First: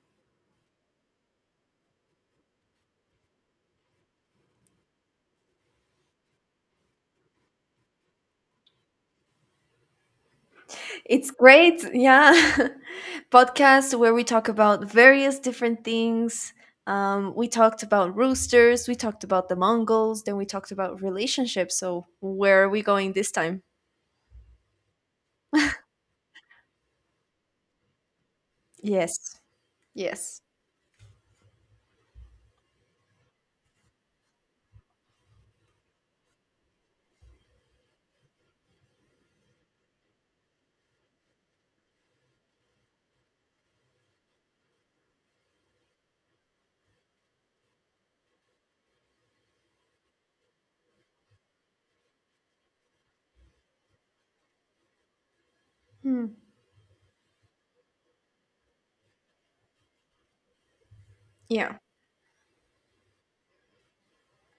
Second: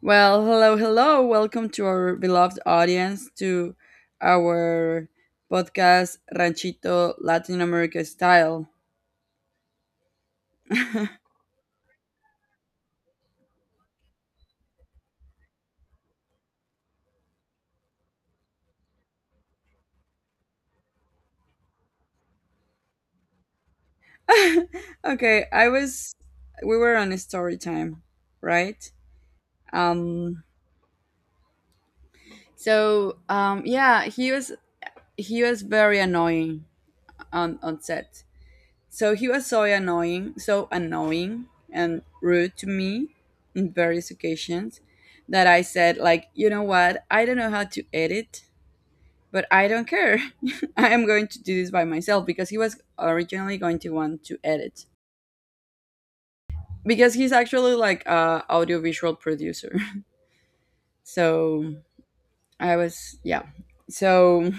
Well, hello, hello. Welcome to our beloved audience to our podcast Ranchito Latin America style. It's great, yeah. Podcast where we talk about various different things. We talked about roosters, we talked about the Mongols, then we talked about relationships. So, where are we going this time? okay, I was We were on a story time, right? Yes, yes. Um yeah, he was very annoying on set. So he was so annoying and rude to me in various occasions that I said like, you know what? I don't know how to edit, but I don't care. I am going to do this by myself because he was originally going to want to edit Hmm. because he's actually like a audiovisual producer. Yeah. So I was yeah. So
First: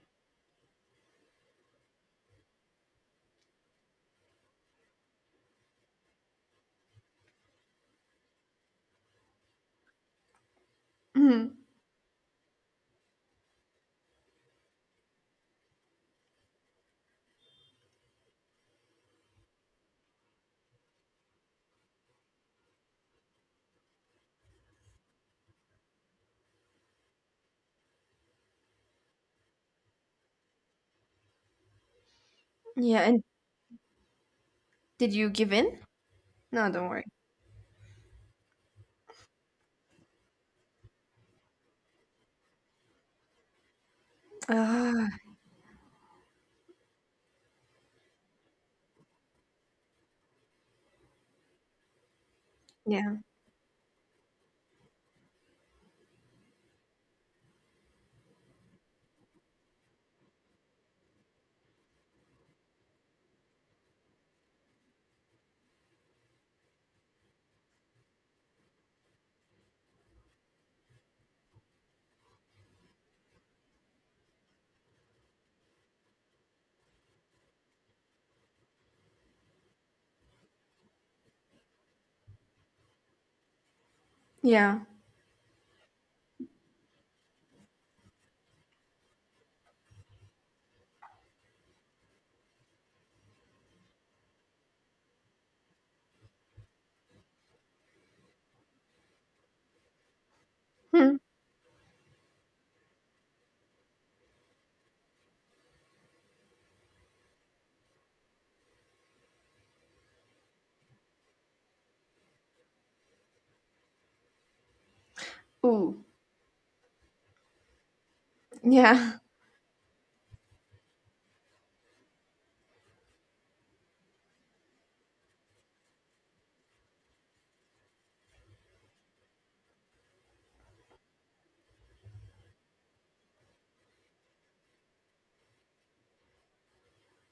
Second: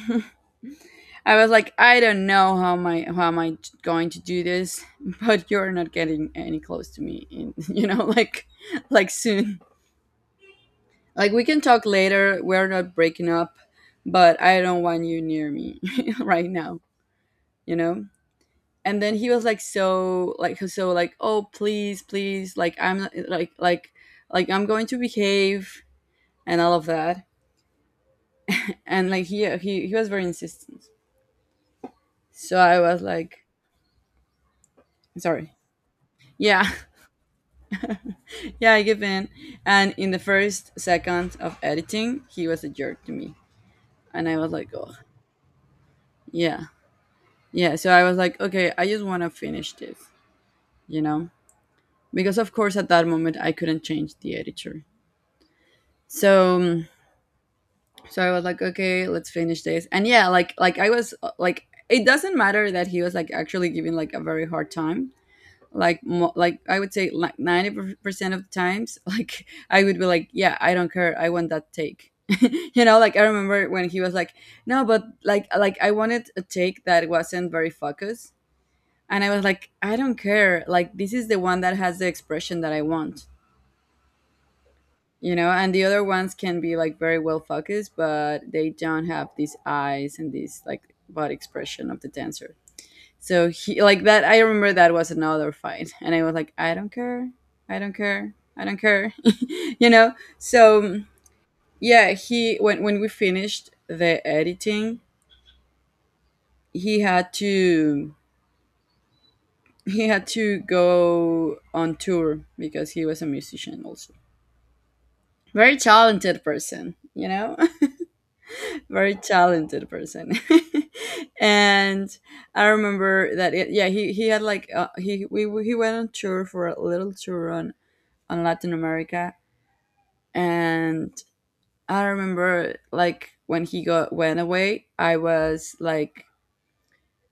I was like, I don't know how am I going to do this, but you're not getting any close to me. In, like soon. Like we Mhm. can talk later. We're not breaking up, but I don't want you near me right now. You know. And then he was like oh please please like I'm going to behave and all of that. And like he was very insistent. So I Yeah. was And like did you sorry. give in? Yeah. No, don't worry. Yeah, I give in. And in the first second of editing, he was a jerk to me. And I was like, oh, Ah, yeah. Yeah. So I was like, okay, I just want to finish this, you know? Because, of course, at that yeah. moment, I couldn't change the editor. So, um, so I was like, okay, let's finish this. And yeah, like I was like, it doesn't matter that he was like actually giving like a very hard time like I would say like 90% of the times like I would be like yeah I don't care I want that take you know like I remember when he was like no but like I wanted a take that wasn't very focused and I was like I don't care like this is the one that has the expression that I want. Yeah. You know, and the other ones can be like very well focused but they don't have these eyes and this like body expression of the dancer. So he like that. I remember that was another fight, and I was like, I don't care, I don't care, I don't care, you know. So Hmm. yeah, he when we finished the editing, he had to he had to go on tour because he was a musician also. Very Ooh. talented person, you know, very Yeah. talented person, and I remember that it, yeah he had like he went on tour for a little tour on Latin America. And I remember like when he got went away, I was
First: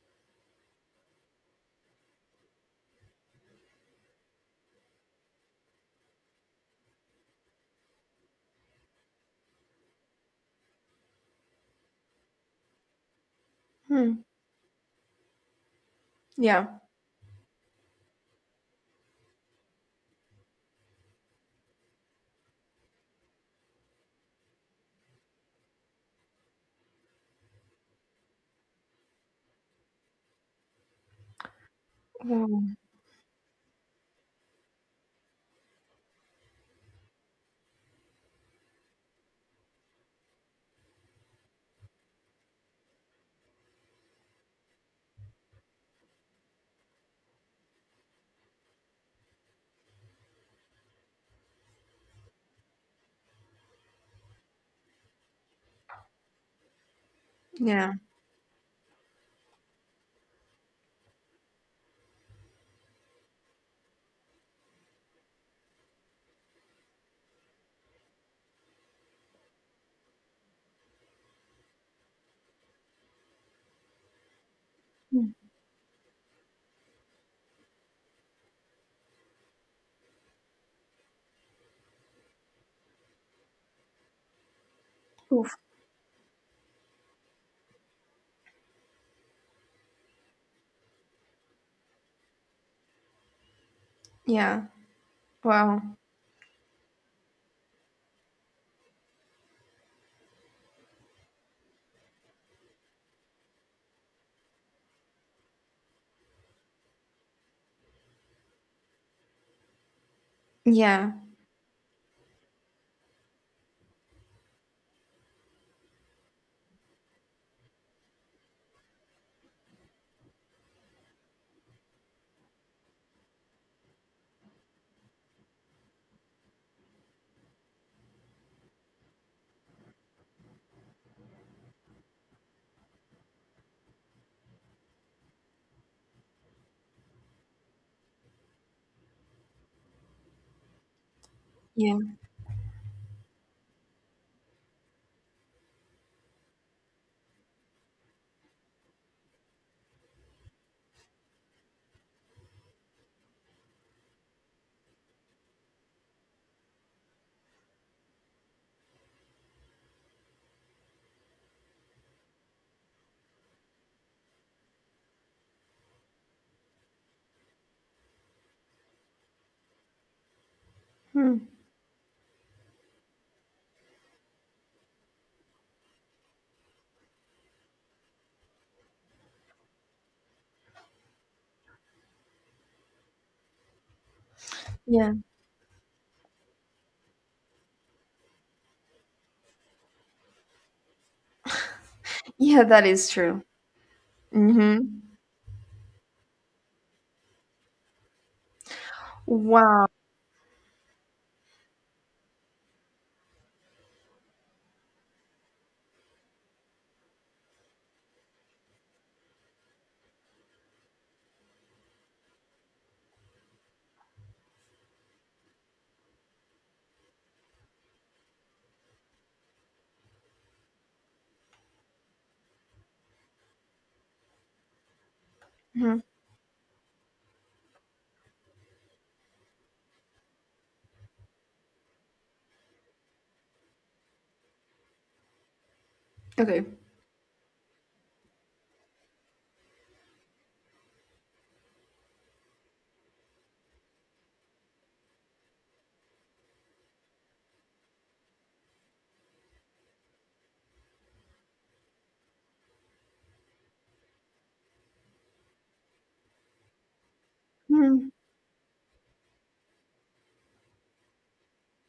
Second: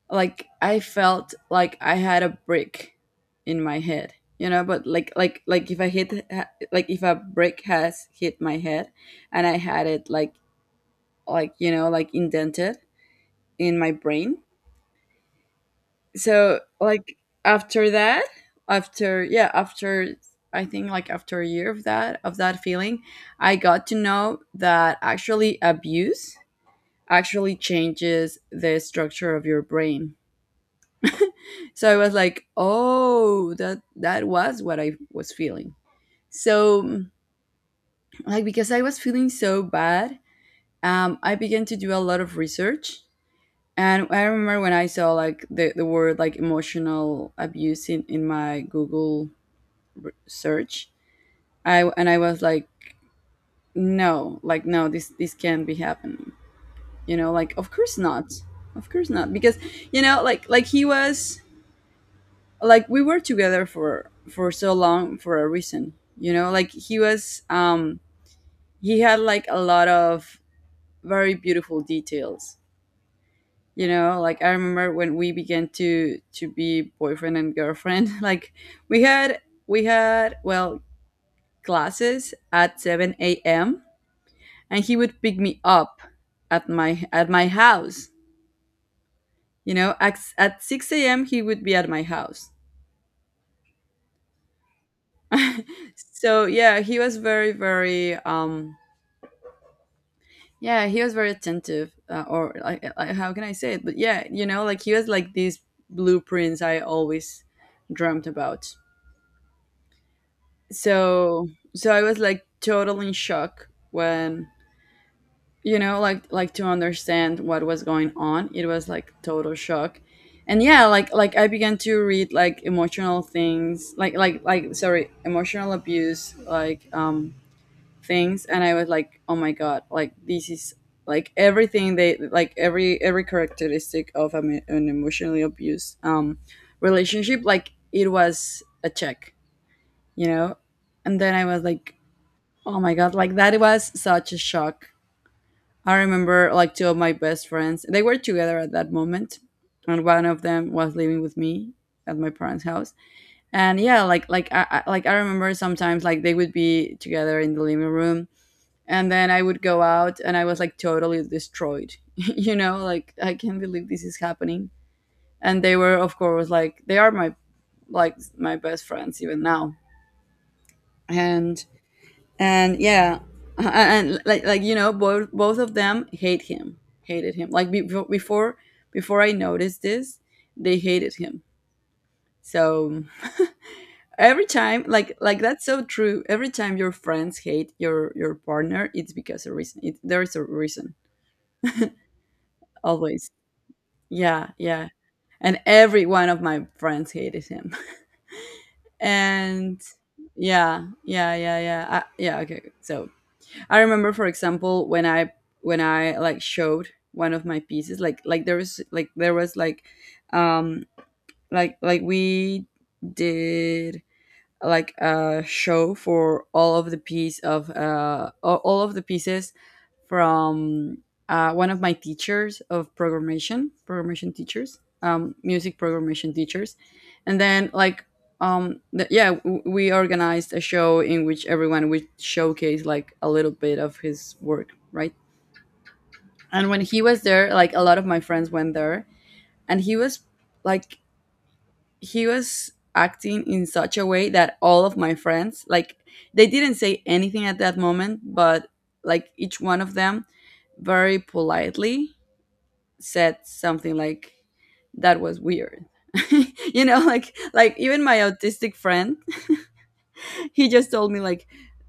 like I felt like I had a brick in my head, you know. But like if I hit like if a brick has hit my head, and I had it like you know like indented in my Hmm. brain, so Yeah. like after that after yeah after I think like after a year of that feeling I got to know that actually abuse actually changes the structure of your brain. So I was like Ooh. oh that was what I was feeling. So like because I was feeling so bad, I began to do a lot of research. And I remember when I saw like the word like emotional abuse in my Google search, I and I was like no this this can't be happening. You know, like of Yeah. course not, of course not because you know like he was like we were together for so long for a reason. You know, like he was he had like a lot of very beautiful details. You know like I remember when we Hmm. began to be boyfriend and girlfriend. Like we had we had well classes at 7 a.m. and he would pick Oof. me up at my house. You know at 6 a.m. he would be at my house. Yeah. Wow. So yeah he was very very yeah he was very attentive, or like how can I say it, but yeah you know like he was like these blueprints I always dreamt about. Yeah. So I was like totally in shock when, you know, like to understand what was going on it was like total shock. And yeah like I began to read like emotional things like sorry emotional abuse like things, and I was like oh my god like this is like everything they like every characteristic of an emotionally abused relationship, like it was a check. You know, and then I was Yeah. like oh my god like that was such a shock. I remember like two of my best friends. They were together at that moment, and one of them was living with me at my parents' house. And yeah, like I like I remember sometimes like they would be together in the living room, and then I would go out, and I was like totally destroyed. You know, like I can't believe this is happening. And they were, of course, like they are my like my best friends even now. Hmm. And and yeah and, like you know both of them hate him, hated him like before I noticed this, they hated him. So every time Yeah. Like that's so true every time your friends hate your partner it's because a reason, there is a reason Yeah, that is always. true. Yeah Hmm. yeah, and every one of my friends hated him. And Wow. yeah yeah yeah yeah yeah okay so I remember, for example, when I like showed one of my pieces, there was like um we did like a show for all of the piece of all of the pieces from one of my teachers of programmation, programmation teachers, music Hmm. programmation teachers, and then like, yeah, we organized a show in which everyone would showcase like a little bit of his work, right? Okay. And when he was there, like a lot of my friends went there, and he was like he was acting in such a way that all of my friends like they didn't say anything at that moment but like each one of them very politely said something like that was weird. You know like even Hmm. my autistic friend he just told me like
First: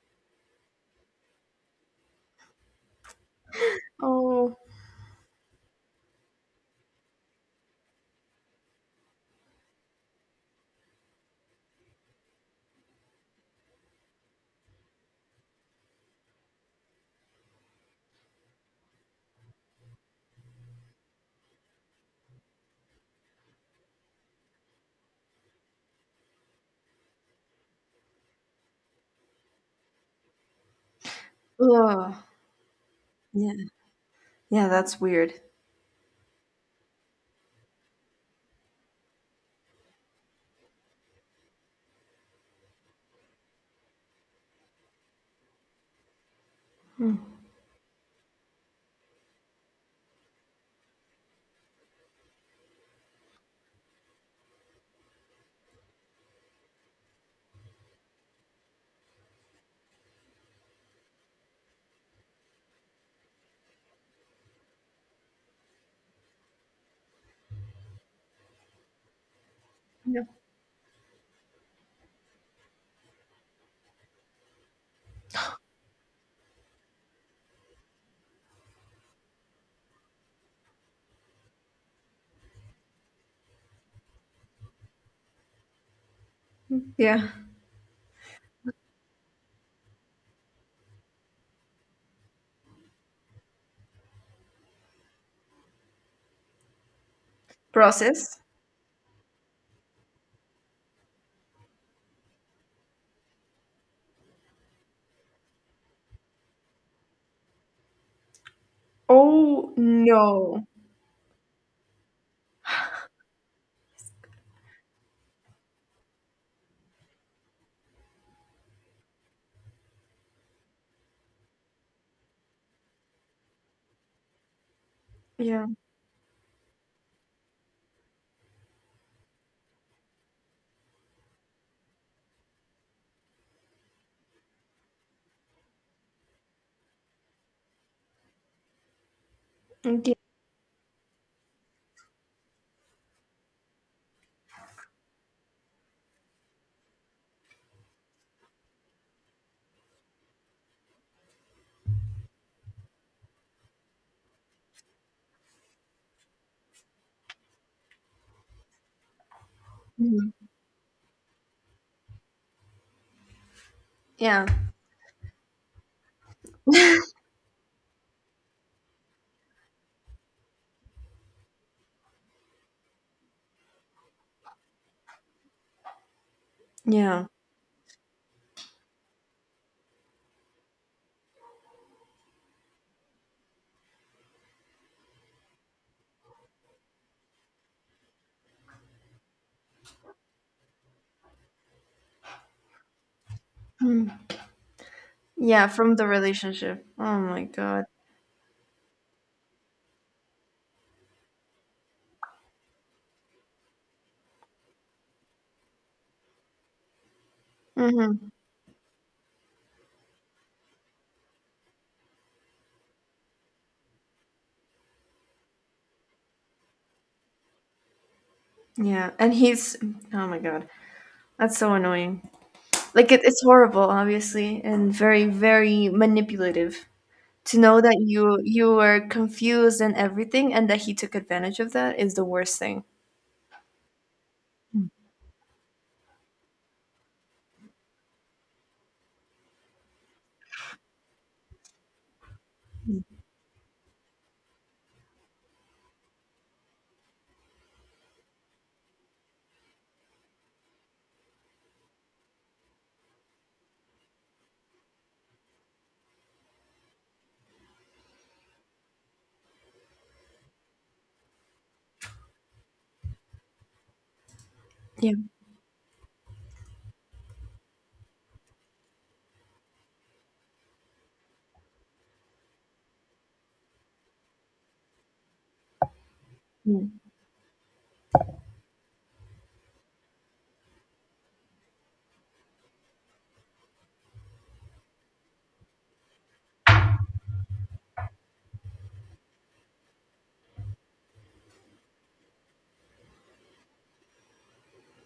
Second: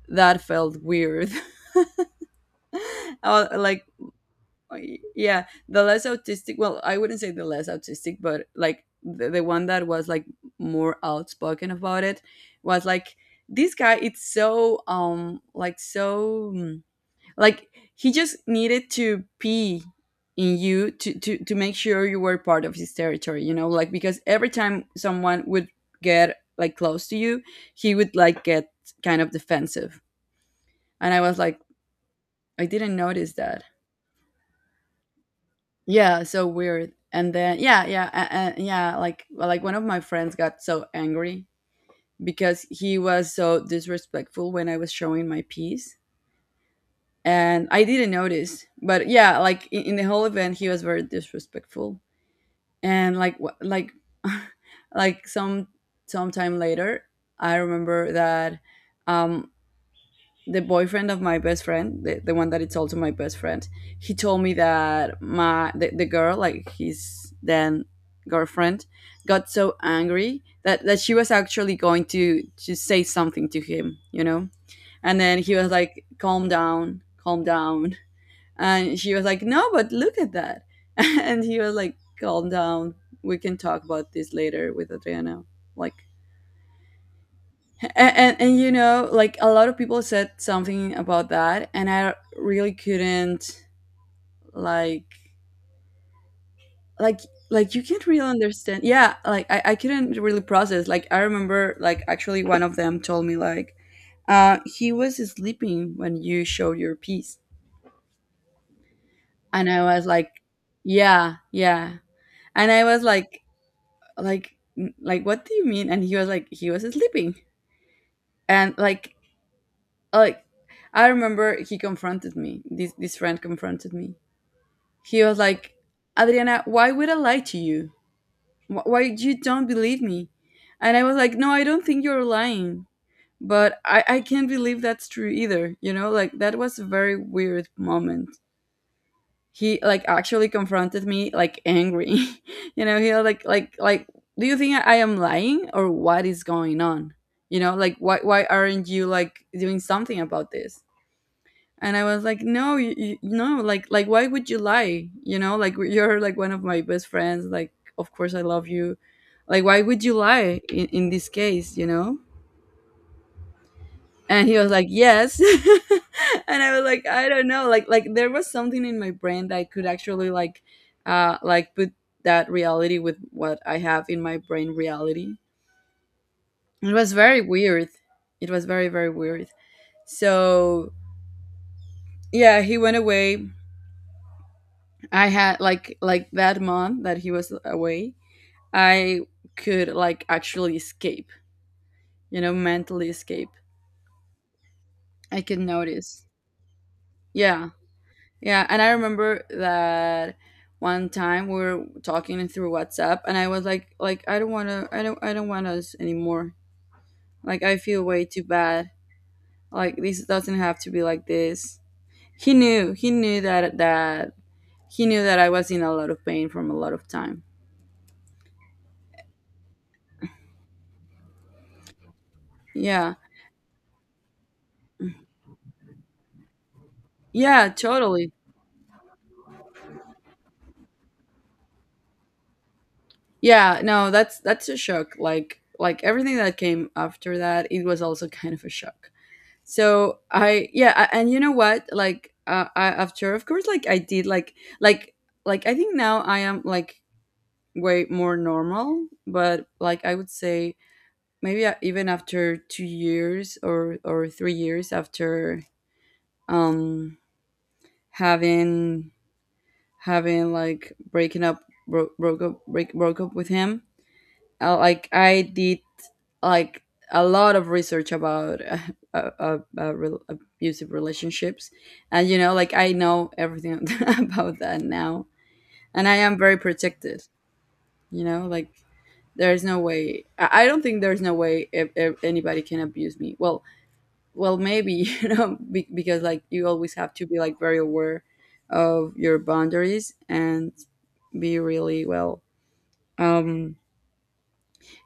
that felt weird. Like Oh. yeah the less autistic, well I wouldn't say the less autistic but like the one that was like more outspoken about it was like this guy it's so so like he just needed to pee in you to make sure you were part of his territory. You know like because every time someone would get like close to you he would like get kind of defensive. And I was like Ugh. I didn't notice Yeah. that. Yeah, that's weird. Yeah, so weird. And then yeah, yeah, yeah, like well, like one of my friends got so angry because he was so disrespectful when I was showing my piece. Hmm. And I didn't notice, but yeah, like in the whole event he was very disrespectful. And like some sometime later, I remember that um the boyfriend of my best friend, the one that it's also my best friend, he told me that the girl, like his then girlfriend, got so Yeah. angry that she was actually going to say something to him, you know? And then he was like, Calm down, calm down. And she was like, No, but look at that. And he was like, Calm down. We can talk about this later with Adriana. Like Yeah. And you know like a lot of people said something about that and I really couldn't like like like you can't really Process. understand. Yeah like I couldn't really process, like I remember like actually one of them told me like he was sleeping when you showed your piece. And Oh I was like no. yeah yeah. And I was like like what do you mean, and he was like he was sleeping. And like I remember he confronted me, this friend confronted me. He was like, Yeah. Adriana, why would I lie to you? Why you don't believe me? And I was like, no, I don't think you're lying. But I can't believe that's true either. You know, like that was a very weird moment. He like Okay. actually confronted me like angry. You know, he was like do you think I am lying or what is going on? Like why aren't you like doing something about this? And I was like, no, no, like why would you lie? Like you're like one of my best friends, like of course I love you. Like why would you Mhm. lie in this case? Yeah. And he was like, yes. And I was like, I don't know, like there was something in my brain that I could actually, like, like put that reality with what I have in my brain reality. It was Yeah. very weird. It was very very weird. So yeah, he went away. I had, like that month that he was away, I could like actually escape, mentally escape. I could Yeah. From the notice. relationship. Oh my Yeah. god. Yeah, and I remember that one time we were talking through WhatsApp, and I was like, I don't want to, I don't want us anymore. Like I feel way Hmm. too bad. Like this doesn't have to be like this. He knew. He knew that he knew that I was in a lot of pain from a lot of time. Yeah. And he's. Oh my god. That's so annoying. Like Yeah. it's horrible, obviously, and very, very manipulative. To Yeah, know that totally. you were confused and everything, and that he took advantage of that is the worst thing. Yeah, no, that's a shock. Like everything that came after that, it was also kind of a shock. So I yeah, and you know what? Like I after of course, like I did, like like I think now I am like way more normal, but like I would say maybe, even after 2 years or 3 years after, um having having like, breaking up, broke up with him, like Yeah. I did, like, a lot of research about, rel abusive relationships. And like I know everything about that now, and I am very Mm. protected. You know, there's no way. I don't think there's no way if anybody can abuse me. Well, maybe. Because like you always have to be like very aware of your boundaries and be really well. Um,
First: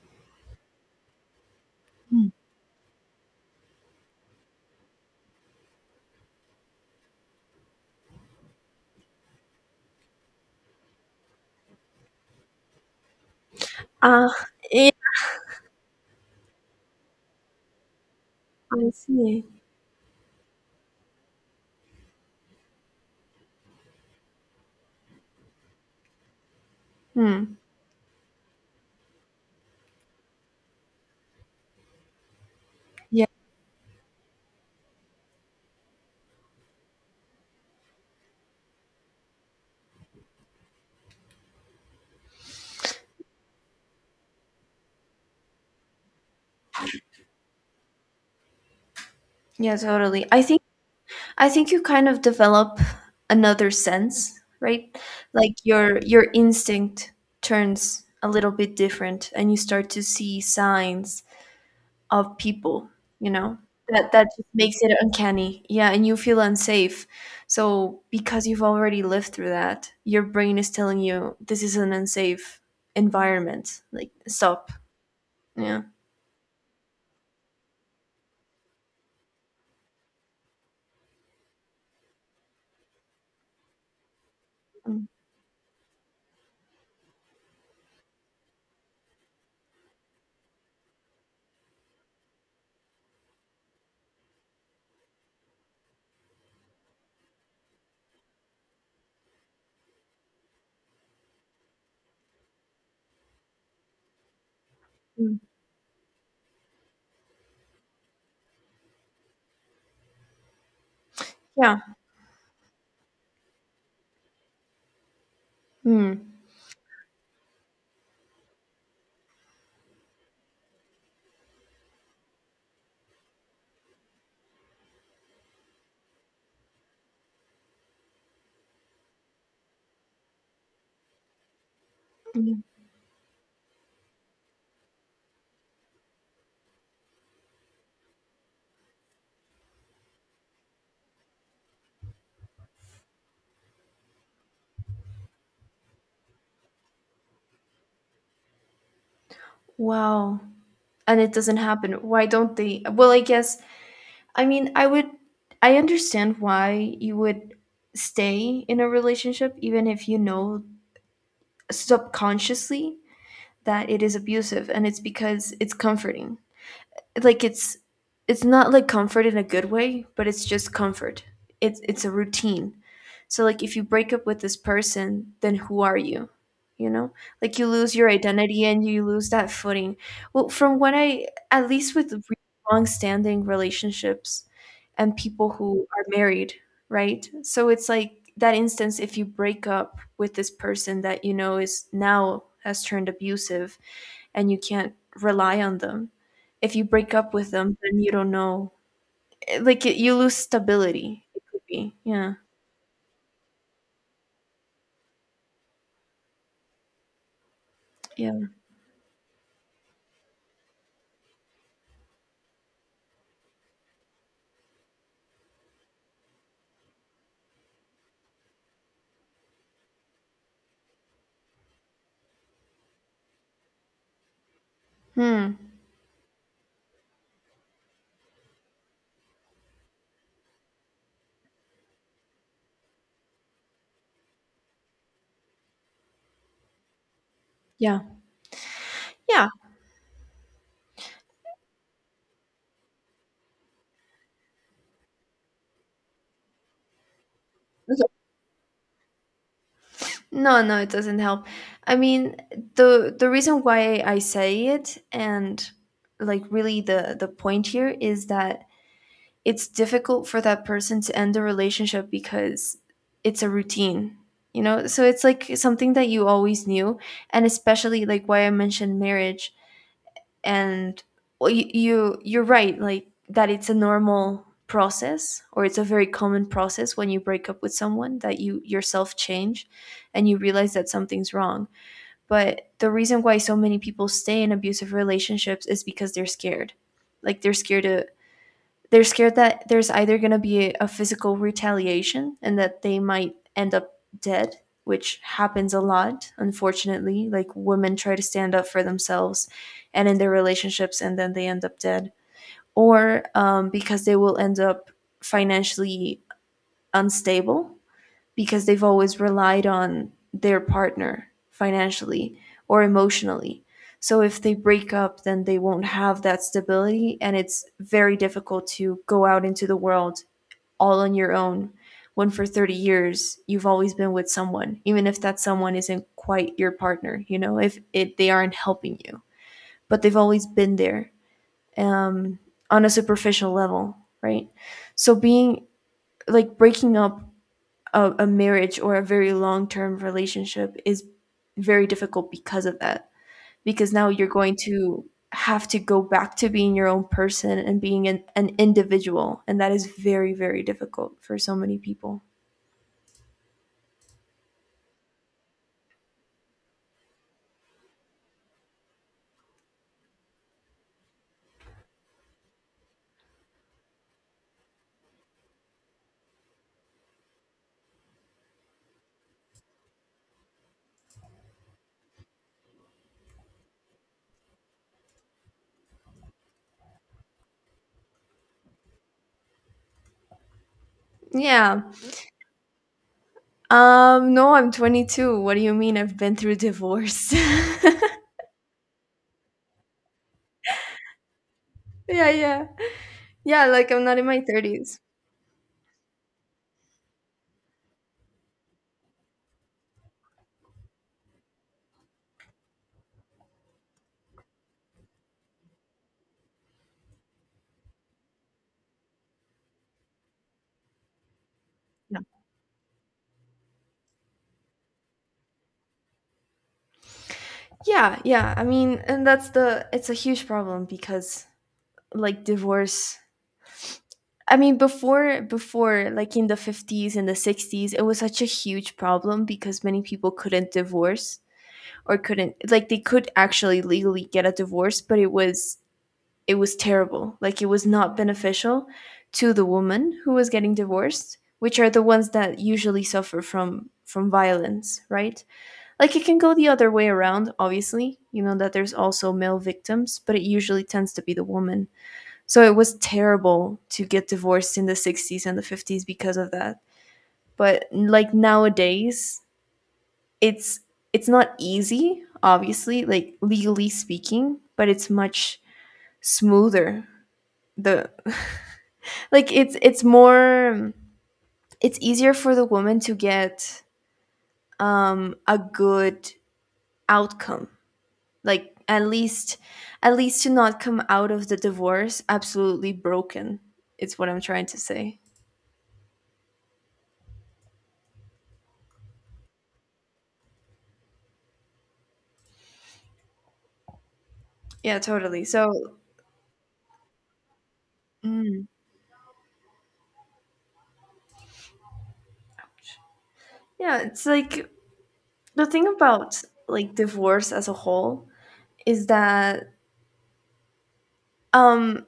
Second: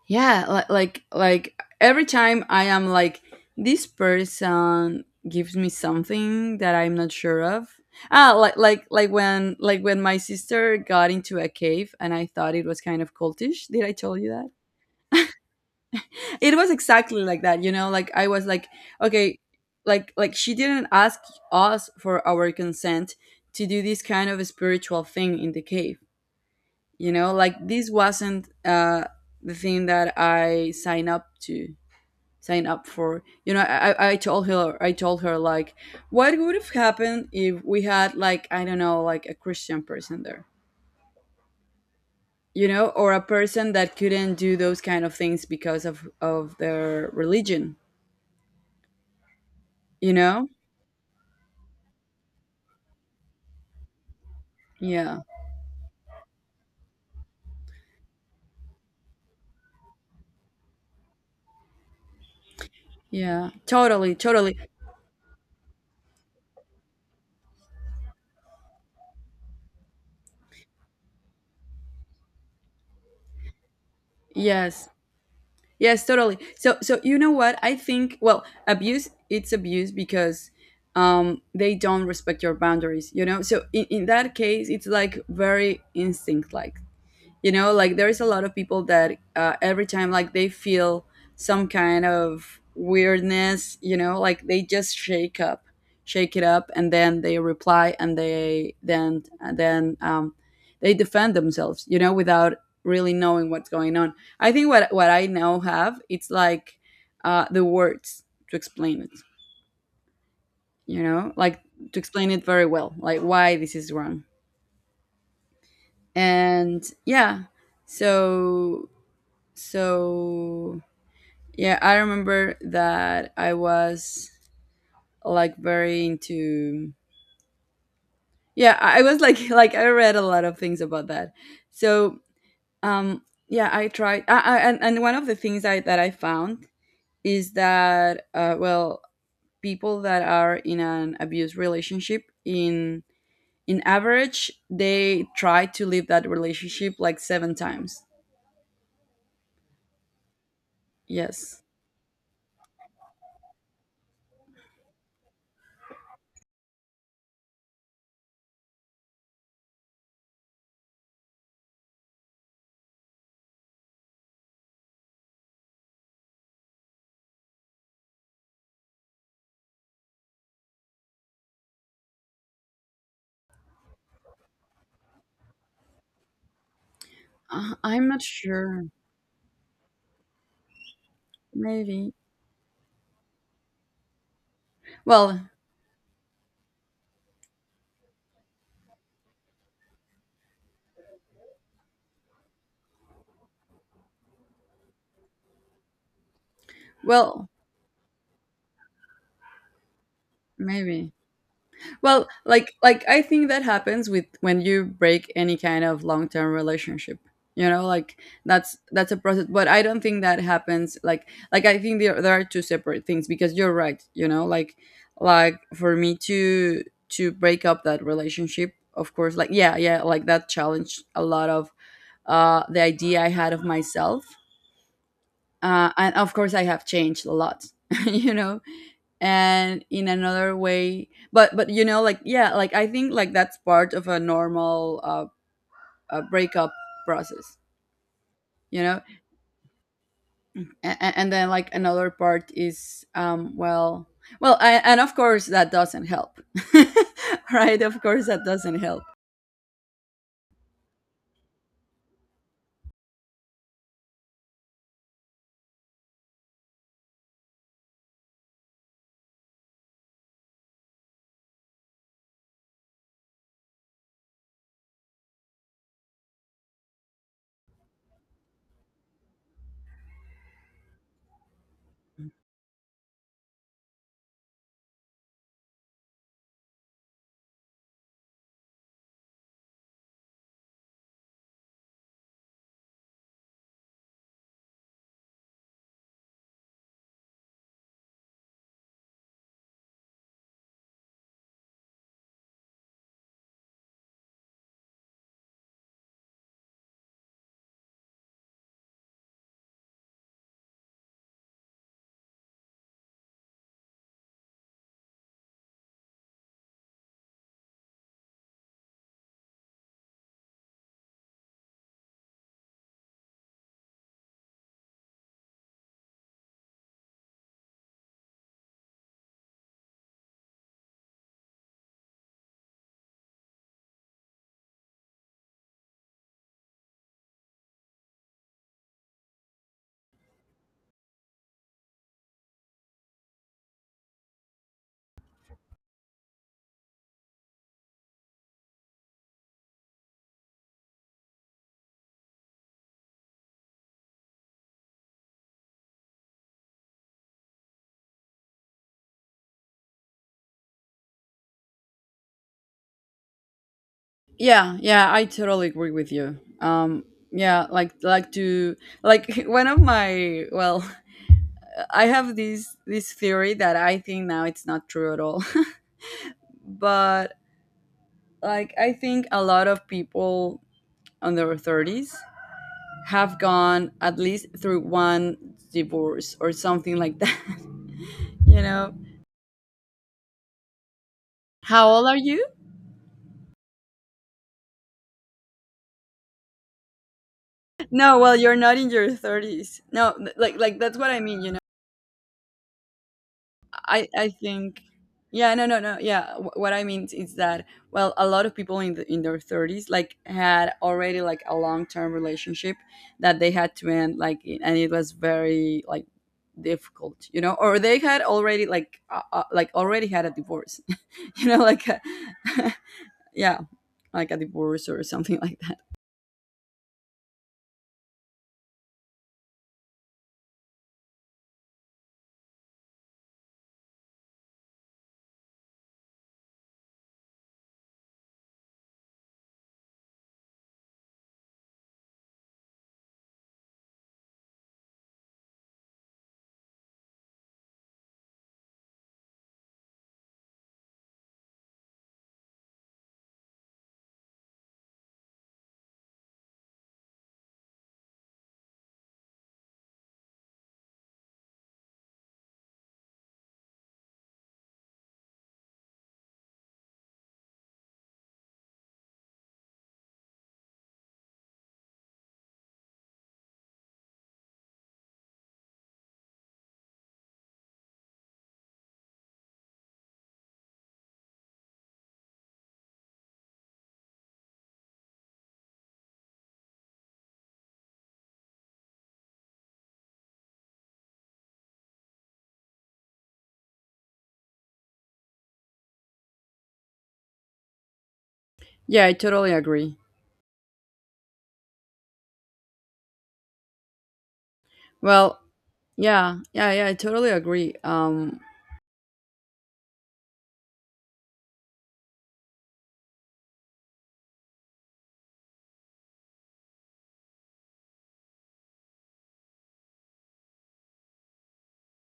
yeah, like every time I am like, this person gives me something that I'm not sure of. Like when my sister got into a cave and I thought it was kind of cultish. Did I tell Ah, you that? yeah, It was exactly like that, like I was like, I okay. see. Like she didn't ask us for our consent to do this kind of a spiritual thing in the cave, like Hmm. this wasn't, the thing that I, sign up for Yeah. you know I told her, like, what would have happened if we had, like, I don't know, like a Christian person there? You know, or a person that couldn't do those kind of things because of their religion Yeah, you totally. I know think I think you kind of develop another sense, right? yeah, Like your instinct turns a little bit different and you start to see signs of people, you yeah, know? That totally, that just totally. makes it uncanny. Yeah, and you feel unsafe. So because you've already lived through that, your brain is telling you this is an unsafe environment. Like stop. Yes, Yeah. yes, totally. So you know what I think? Well, abuse it's abuse because, they don't respect your boundaries, so in that case it's Mm, like very instinct. Like, like there is a lot of people that, every time like they feel some kind of weirdness, like they just shake it up, and then they reply, and they then and then, they defend themselves, without really knowing what's going on. I think what I mm. now have it's like, the words to explain it, like, Yeah. to explain it very well. Like why this is wrong. Mm. And yeah. so So, yeah, I remember that I was like very into. Yeah, I was like, like I read a lot of things about that. So, Yeah. um yeah, I tried I, and one of the things, I that I found is that, well, people that are in an abuse relationship in average they try to leave that relationship like seven times. Wow. And it doesn't Yes. happen. Why don't they? Well, I mean, I would I understand why you would stay in a relationship even if you know subconsciously that it is abusive, and it's because it's comforting. Like it's not like comfort in a good way, but it's just comfort. It's a routine. So like if you break up with this person, then who are you? You know? Like you lose your I'm not identity and sure. you lose that footing. Well, from what I at least with Maybe. Long-standing relationships and Well, people who are married, right? So it's like that instance if you break up with this person that you know is now has turned abusive and you can't rely on them. If you break up well, with them, then you don't know. You lose maybe. stability. It could be. Well, Yeah. like I think that happens with when you break any kind of long-term relationship. You know, like Yeah. that's a process, but I don't think that happens, like I think there are two separate things, because you're right, you know, like, for me to break up that relationship, of course, like yeah, yeah, like that challenged a lot of, the idea I had of myself. Hmm. And of course I have changed a lot, you know, and in another way, but you know, like yeah, like I think like that's part of a normal, breakup process Yeah. you know Yeah. and then, like, another part is, well, and of course that doesn't help. Right, of Okay. course that doesn't help. No, no, it doesn't help. I mean, the reason why I say it and like really the point here is that it's difficult for that person to end a relationship because it's a routine. You know, so it's like something that you always knew, and especially like why I mentioned marriage and well, you're right like that it's a normal process, or it's a very common process when you break up with someone that you yourself change and you realize that something's wrong. But the reason why so many people stay in abusive relationships is because they're scared. Like they're scared that there's either going to be a physical retaliation and that they might end up dead, which happens a lot, unfortunately. Like women try to stand up for themselves and in their relationships, and then they end up dead. Or because they will end up financially unstable because they've always relied on their partner financially or emotionally. So if they break up, then they won't have that stability, and it's very difficult to go out into the world all on your own when for 30 years you've always been with someone, even if that someone isn't quite your partner, you know, if they aren't helping you, but they've always been there um, on a superficial level, right? So being like breaking up a marriage or a very long term relationship is very difficult because of that. Because now you're going to have to go back to being your own person and being an individual. And that is very, very difficult for so many people. Yeah, yeah, I totally agree with you. Yeah, like to, like, one of my, well, I have this theory that I think now it's not true at all. But like I think a lot of people on their 30s have gone at least through one divorce or something like that, you know. Yeah. How old are you? No, I'm 22. What do you mean I've been through divorce? Yeah, No, well, you're not in your 30s. No, like that's what I mean, you know. yeah. Yeah, like I'm I not in I my think, 30s. yeah, no, no, no, yeah, what I mean is that, well, a lot of people in in their 30s like had already like a long-term relationship that they had to end, like, and it was very, like, difficult, you know. Or they had already, like, like already had a divorce. You know, like Yeah. yeah, like a divorce or something, like that. Yeah, yeah. I mean, and that's the it's a huge problem because like divorce. I mean, before like in the 50s and the 60s, it was such a huge problem because many people couldn't divorce, or couldn't like they could actually legally get a divorce, but it was terrible. Like it was not beneficial to the woman who was getting divorced, which are the ones that usually suffer from violence, right? Like it can go the other way around, obviously. You know that there's also male victims, but it usually tends to be the woman. So it was terrible to get divorced in the 60s and the 50s because of that. But like nowadays, it's it's not easy, obviously, like legally speaking, but it's much smoother. The like it's easier for the woman to get a good outcome. Like at least to not come out of the divorce absolutely broken. It's what I'm trying to say. Yeah, I totally agree. Yeah, Well, totally. So yeah, yeah, yeah, I totally agree. Mm. Yeah, it's like the thing about like divorce as a whole is that um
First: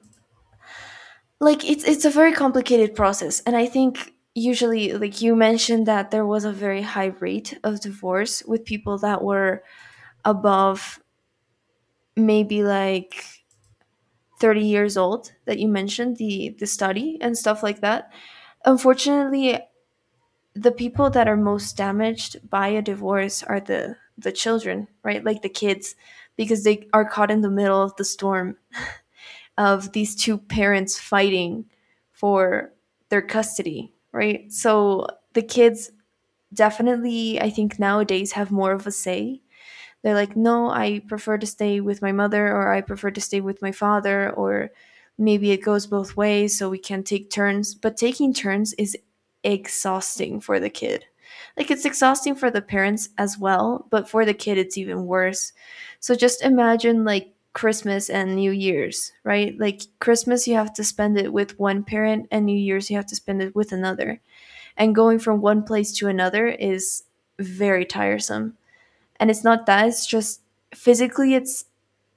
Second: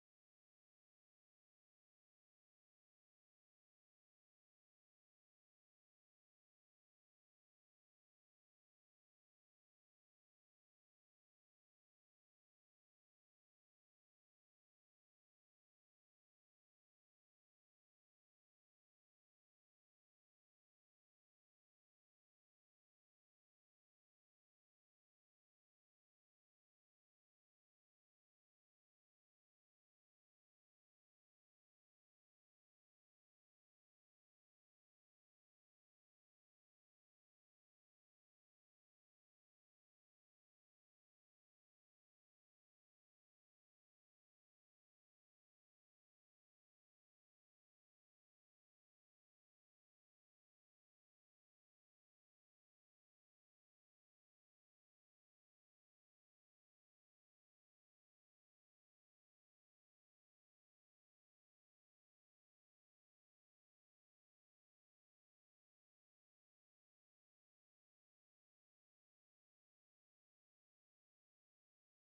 like it's a very complicated process, and I think usually like you mentioned that there was a very high rate of divorce with people that were above maybe like 30 years old that you mentioned the study and stuff like that. Unfortunately, the people that are most damaged by a divorce are the children, right? Like the kids, because they are caught in the middle of the storm of these two parents fighting for their custody, right? So the kids definitely, I think nowadays have more of a say. They're like, no, I prefer to stay with my mother, or I prefer to stay with my father, or maybe it goes both ways so we can take turns. But taking turns is exhausting for the kid. Like it's exhausting for the parents as well, but for the kid it's even worse. So just imagine like Christmas and New Year's, right? Like Christmas you have to spend it with one parent, and New Year's you have to spend it with another. And going from one place to another is very tiresome. And it's not that it's just physically it's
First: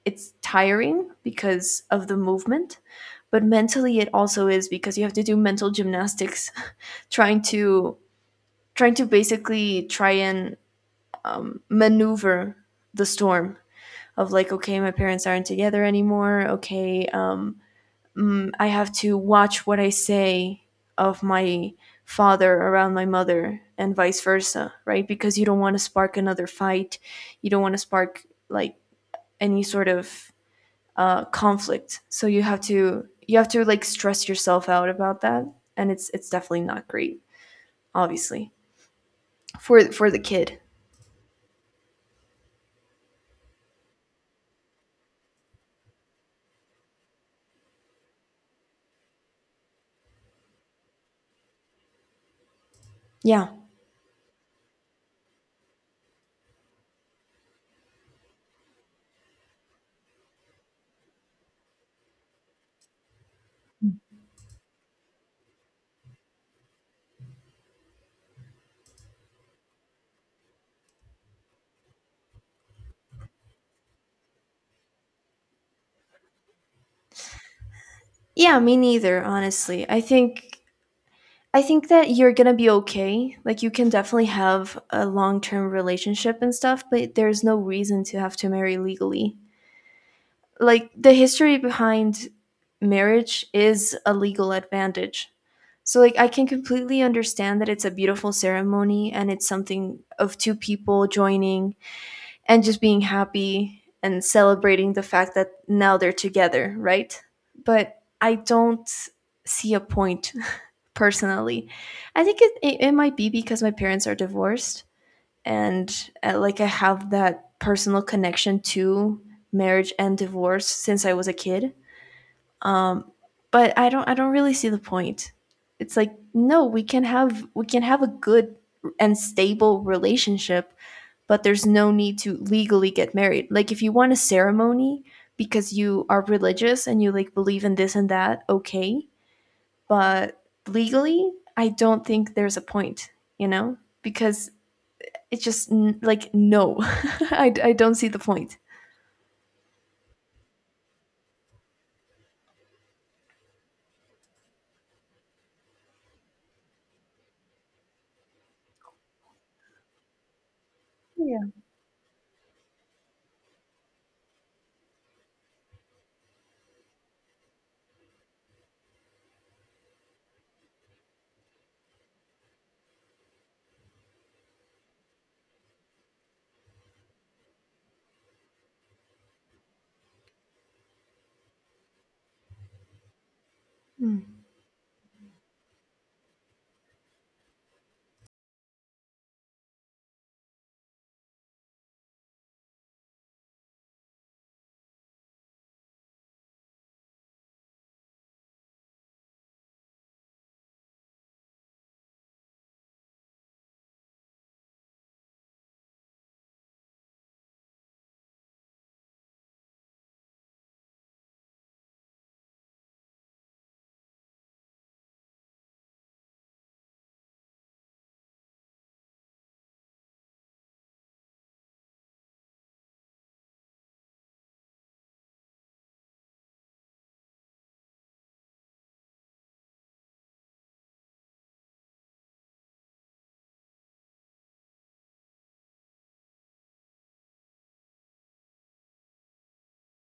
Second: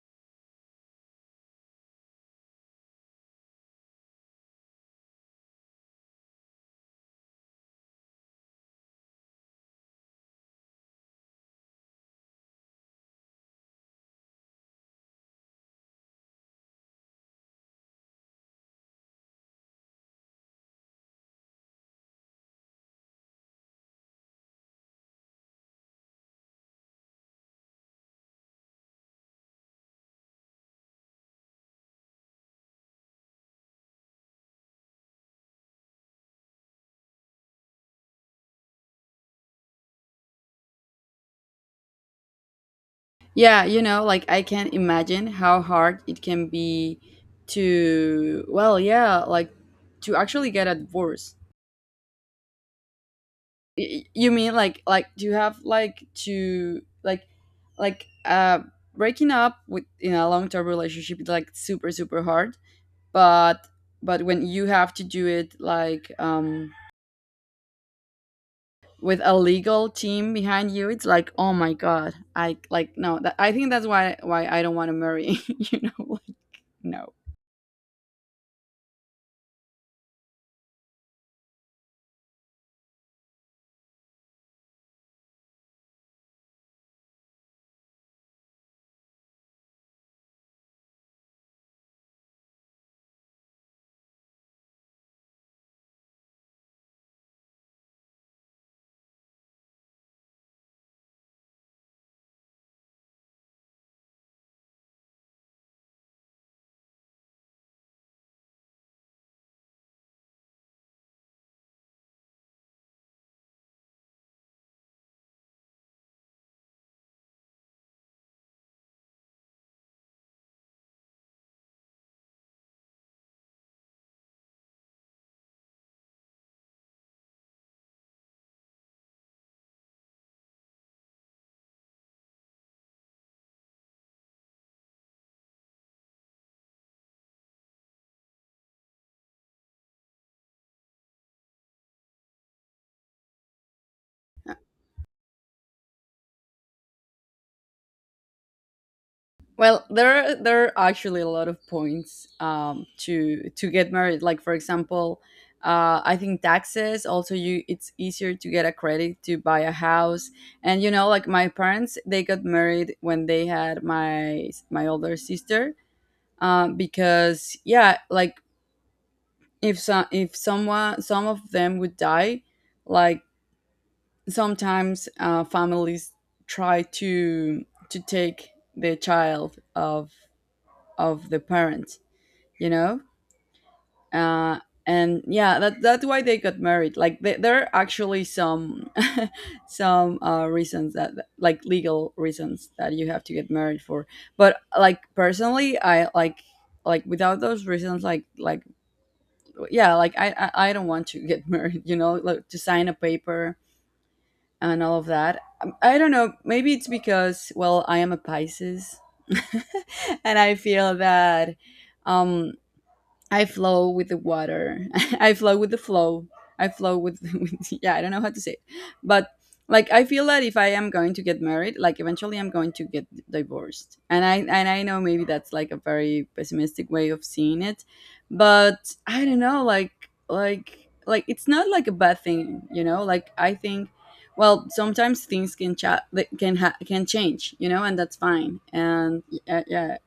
it's tiring because of the movement, but mentally it also is because you have to do mental gymnastics trying to trying to basically try and maneuver the storm of like, okay, my parents aren't together anymore, okay, I have to watch what I say of my father around my mother and vice versa, right? Because you don't want to spark another fight. You don't want to spark like any sort of conflict. So you have to like stress yourself out about that, and it's definitely not great, obviously, for the kid. Yeah, like I can imagine how hard it can be to, well, yeah, like to actually get a divorce. Yeah, Y- You mean, like to have, like, to, like uh breaking up with in a long-term relationship is like super super hard, but but when you have to do it, like, with a legal team behind you, it's like, oh my God, I like no, that, I think that's why I don't want to marry, you know, like, no. yeah, me neither. Honestly, I think that you're gonna be okay. Like you can definitely have a long term relationship and stuff, but there's no reason to have to marry legally. Like the history behind marriage is a legal advantage. So like I can completely understand that it's a beautiful ceremony and it's something of two people joining and just being happy and celebrating the fact that now they're together, right? But I don't see a point personally. I think it might be because my parents are divorced and like I have that personal connection to marriage and divorce since I was a kid. Um, but I don't really see the point. It's like no, we can have a good and stable relationship, but there's no need to legally get married. Like if you want a ceremony because you are religious and you like believe in this and that, okay, but legally, I don't think there's a point, you know, because it's just like no, I don't see the point. Well, there are actually a lot of points, to get married. Like, for example, I think taxes. Also, you it's easier to get a credit to buy a house. And like my Yeah. parents, they got married when they had my older sister. Because yeah, like if some of them would die, like sometimes, families try to take the child of the parents, you know. Mm. uh and yeah, that that's why they got married, like th there are actually some some, reasons that, like, legal reasons that you have to get married for. But like personally I like, without those reasons, like yeah, like, I don't want to get married, you know, like, to sign a paper and all of that. I don't know, maybe it's because, well, I am a Pisces. And I feel that, um I flow with the water. I flow with the flow. I flow with, with, yeah, I don't know how to say it. But like I feel that if I am going to get married, like eventually I'm going to get divorced. And I know, maybe that's like a very pessimistic way of seeing it, but I don't know, like it's not like a bad thing, you know? Like I think, well, sometimes things can, like, can change, you know, and that's fine. And yeah, yeah